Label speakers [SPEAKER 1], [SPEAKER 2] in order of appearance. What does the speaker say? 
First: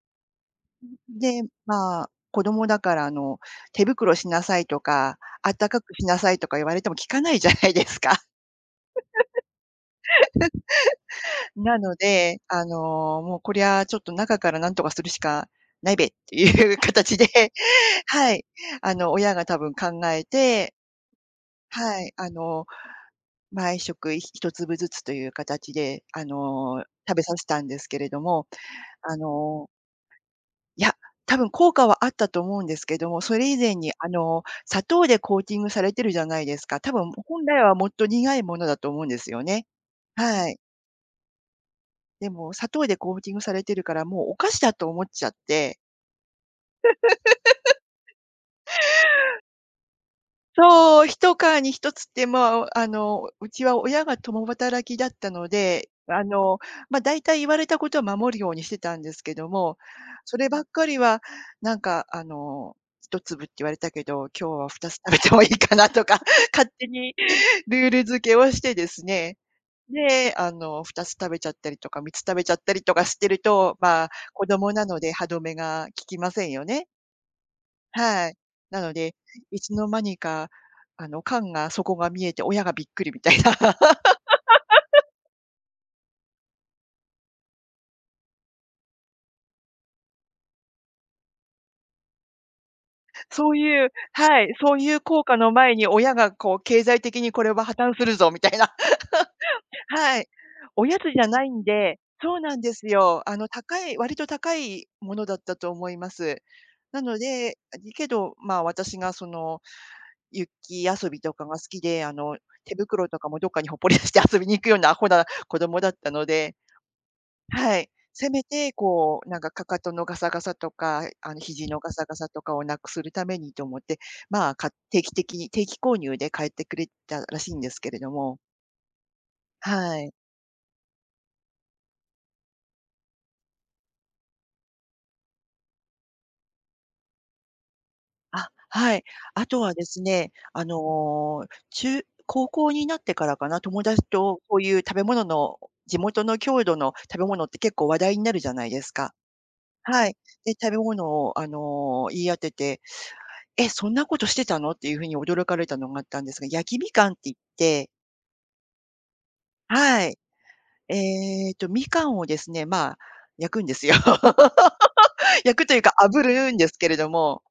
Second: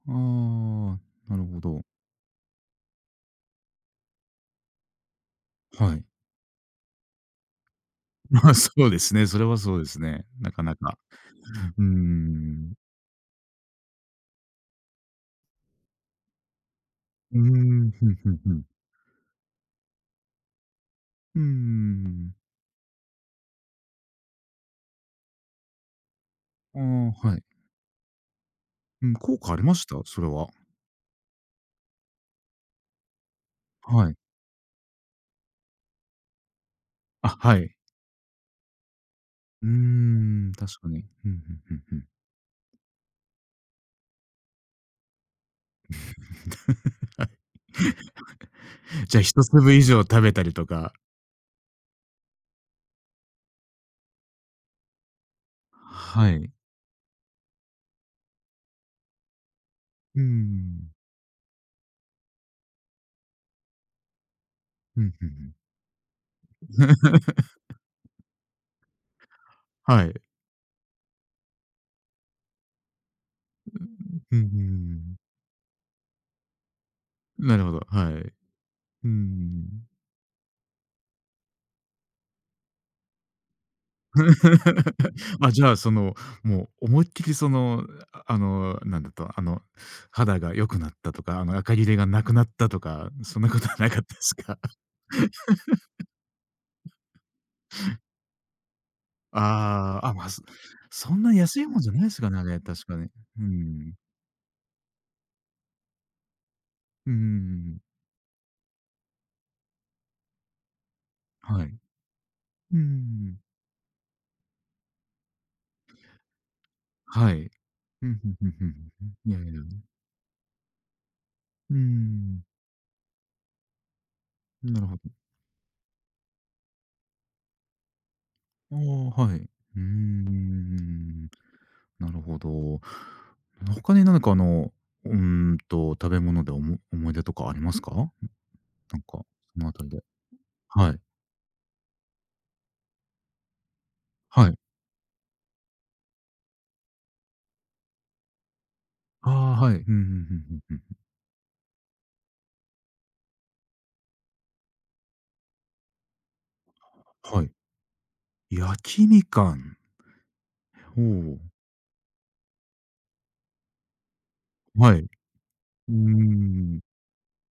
[SPEAKER 1] うん
[SPEAKER 2] うん、
[SPEAKER 1] うんうん。
[SPEAKER 2] う
[SPEAKER 1] なる
[SPEAKER 2] で、
[SPEAKER 1] ほど。
[SPEAKER 2] まあ、子供だから、あの、手袋しなさいとか、あったかく
[SPEAKER 1] はい。
[SPEAKER 2] しなさいとか言われても、聞かないじゃないですか。
[SPEAKER 1] まあ、そうですね。それはそうですね。なかなか。
[SPEAKER 2] な
[SPEAKER 1] うんう
[SPEAKER 2] の
[SPEAKER 1] んう
[SPEAKER 2] で、あ
[SPEAKER 1] ん。
[SPEAKER 2] の「もうこりゃ、ちょっと、中からなんとかするしかないべ」っていう形で、
[SPEAKER 1] うん。ふんふ
[SPEAKER 2] は
[SPEAKER 1] ん
[SPEAKER 2] い。
[SPEAKER 1] ふん。
[SPEAKER 2] あの、親が多分考えて
[SPEAKER 1] うんう
[SPEAKER 2] は
[SPEAKER 1] んう
[SPEAKER 2] い、あ
[SPEAKER 1] ん。
[SPEAKER 2] の、毎食ひ1粒ずつという形で、あ
[SPEAKER 1] う
[SPEAKER 2] の、
[SPEAKER 1] んうん、
[SPEAKER 2] 食べさ
[SPEAKER 1] はい。
[SPEAKER 2] せたんですけれども。
[SPEAKER 1] うん、
[SPEAKER 2] あ
[SPEAKER 1] 効果あり
[SPEAKER 2] の
[SPEAKER 1] ました？それは。
[SPEAKER 2] いや、多分、効果はあったと思うんですけども。それ以前に、あ
[SPEAKER 1] はい。
[SPEAKER 2] の、砂糖でコーティングされてるじゃないですか。たぶん、
[SPEAKER 1] あ、
[SPEAKER 2] 本
[SPEAKER 1] は
[SPEAKER 2] 来
[SPEAKER 1] い。
[SPEAKER 2] はもっと、苦いものだと思うんですよね。
[SPEAKER 1] うんうんう
[SPEAKER 2] は
[SPEAKER 1] ん、
[SPEAKER 2] い。
[SPEAKER 1] 確かに。ふんふんふんふん。
[SPEAKER 2] でも、砂糖でコーティングされてるから、もう、お菓子だと思っちゃって。
[SPEAKER 1] はい。じゃあ、1粒以上食べたりとか。
[SPEAKER 2] そう。ひとかに1つって、まあ、あの、うちは親が共働きだったので、あ
[SPEAKER 1] はい。
[SPEAKER 2] の、ま、大体、言われたことは守るようにしてたんですけども。
[SPEAKER 1] うんう
[SPEAKER 2] そ
[SPEAKER 1] んう
[SPEAKER 2] ればっか
[SPEAKER 1] ん。
[SPEAKER 2] りは、なんかあの、1粒って言われたけど、今日は2つ
[SPEAKER 1] う
[SPEAKER 2] 食
[SPEAKER 1] ん、
[SPEAKER 2] べ
[SPEAKER 1] ふん
[SPEAKER 2] て
[SPEAKER 1] ふ
[SPEAKER 2] もいい
[SPEAKER 1] ん。
[SPEAKER 2] かなとか、勝手にルール付 けをしてですね。
[SPEAKER 1] はい。
[SPEAKER 2] で、あの、2つ食べちゃったりとか、3つ食べちゃったりとかしてると、
[SPEAKER 1] うんう
[SPEAKER 2] ま、
[SPEAKER 1] ん、ふ
[SPEAKER 2] 子
[SPEAKER 1] んふん、うんう
[SPEAKER 2] 供なので、
[SPEAKER 1] ん。
[SPEAKER 2] 歯止めが効きませんよね。
[SPEAKER 1] なるほど、はい。うんうん
[SPEAKER 2] はい。なの
[SPEAKER 1] う
[SPEAKER 2] で、いつの
[SPEAKER 1] ん。
[SPEAKER 2] 間にか、あの、缶が底が見えて、親がびっくりみたいな。
[SPEAKER 1] まあ、じゃあ、その、もう、思いっきりその、ああの、なんだった、あの、肌が良くなったとか、あの、あかぎれがなくなったとか、そんな
[SPEAKER 2] そう
[SPEAKER 1] 事は
[SPEAKER 2] い
[SPEAKER 1] な
[SPEAKER 2] う
[SPEAKER 1] かったです
[SPEAKER 2] はい、
[SPEAKER 1] か？
[SPEAKER 2] そういう効果の前に、親がこう「経済 的に、これは破綻するぞ。」みたいな。
[SPEAKER 1] ああ、あ、
[SPEAKER 2] はい。
[SPEAKER 1] ま、す
[SPEAKER 2] おやつ
[SPEAKER 1] そ
[SPEAKER 2] じ
[SPEAKER 1] ん
[SPEAKER 2] ゃ
[SPEAKER 1] なに
[SPEAKER 2] ない
[SPEAKER 1] 安
[SPEAKER 2] ん
[SPEAKER 1] いもんじゃ
[SPEAKER 2] で、
[SPEAKER 1] ないすか
[SPEAKER 2] そう
[SPEAKER 1] らね、
[SPEAKER 2] な
[SPEAKER 1] あれ、
[SPEAKER 2] んで
[SPEAKER 1] 確
[SPEAKER 2] す
[SPEAKER 1] かに。う
[SPEAKER 2] よ。あ
[SPEAKER 1] う
[SPEAKER 2] の、高
[SPEAKER 1] ん。
[SPEAKER 2] い割と高いものだったと思います。な
[SPEAKER 1] うんう
[SPEAKER 2] の
[SPEAKER 1] んう
[SPEAKER 2] で
[SPEAKER 1] んう
[SPEAKER 2] あ
[SPEAKER 1] ん。
[SPEAKER 2] りけど、ま、私がその、雪遊びとかが好
[SPEAKER 1] はい。
[SPEAKER 2] きで。あの、手
[SPEAKER 1] うんうんうんう
[SPEAKER 2] 袋とか
[SPEAKER 1] ん。
[SPEAKER 2] も、どっかにほっぽり出して、遊びに行くような、アホな子供だったので。
[SPEAKER 1] はい。
[SPEAKER 2] はい、
[SPEAKER 1] ふんふ
[SPEAKER 2] せ
[SPEAKER 1] ん
[SPEAKER 2] め
[SPEAKER 1] ふんふん、う
[SPEAKER 2] て
[SPEAKER 1] ん、ふ
[SPEAKER 2] こう、
[SPEAKER 1] ん。い
[SPEAKER 2] な
[SPEAKER 1] や
[SPEAKER 2] ん
[SPEAKER 1] い
[SPEAKER 2] か、
[SPEAKER 1] やいや。
[SPEAKER 2] 踵のガサガサとか、あの、肘
[SPEAKER 1] うんう
[SPEAKER 2] の
[SPEAKER 1] んうん
[SPEAKER 2] ガ
[SPEAKER 1] う
[SPEAKER 2] サガサと
[SPEAKER 1] ん。
[SPEAKER 2] かを、なくするためにと思って、ま、か
[SPEAKER 1] なるほ
[SPEAKER 2] 定
[SPEAKER 1] ど。
[SPEAKER 2] 期的に定期購入で買ってくれたらしいんですけれども。
[SPEAKER 1] ああ、はい。うんうんうんうんう
[SPEAKER 2] は
[SPEAKER 1] ん
[SPEAKER 2] い。
[SPEAKER 1] うんうんうん。なるほど。の他に何かあの、うんと、食べ物で、おも思い出とかありますか？うん、
[SPEAKER 2] あ、は
[SPEAKER 1] なん
[SPEAKER 2] い。
[SPEAKER 1] か、そ
[SPEAKER 2] あと
[SPEAKER 1] の
[SPEAKER 2] はで
[SPEAKER 1] 辺り
[SPEAKER 2] す
[SPEAKER 1] で。
[SPEAKER 2] ね、あ
[SPEAKER 1] うん、はい。
[SPEAKER 2] の、中高校になってからかな、友達と、
[SPEAKER 1] はい。
[SPEAKER 2] こういう食べ物のを地元の郷土の食べ物って、結構、話題になるじゃないですか？
[SPEAKER 1] ああ、はい。ふんふんふ
[SPEAKER 2] はい。
[SPEAKER 1] ん
[SPEAKER 2] で、
[SPEAKER 1] ふん
[SPEAKER 2] 食
[SPEAKER 1] ふん
[SPEAKER 2] べ
[SPEAKER 1] ふん。
[SPEAKER 2] 物を、あの、言い当てて「え、そんなことしてたの？」っていう風に、驚かれたのがあったんですが。焼きみかんって言っ
[SPEAKER 1] はい。
[SPEAKER 2] て
[SPEAKER 1] 焼きみかん。
[SPEAKER 2] はい。
[SPEAKER 1] ほお。
[SPEAKER 2] ええと、みかんをですね、まあ、焼くんですよ。
[SPEAKER 1] はい。
[SPEAKER 2] 焼くという
[SPEAKER 1] う
[SPEAKER 2] か、
[SPEAKER 1] んうん
[SPEAKER 2] 炙
[SPEAKER 1] う
[SPEAKER 2] るんで
[SPEAKER 1] ん
[SPEAKER 2] す
[SPEAKER 1] うん。
[SPEAKER 2] けれども。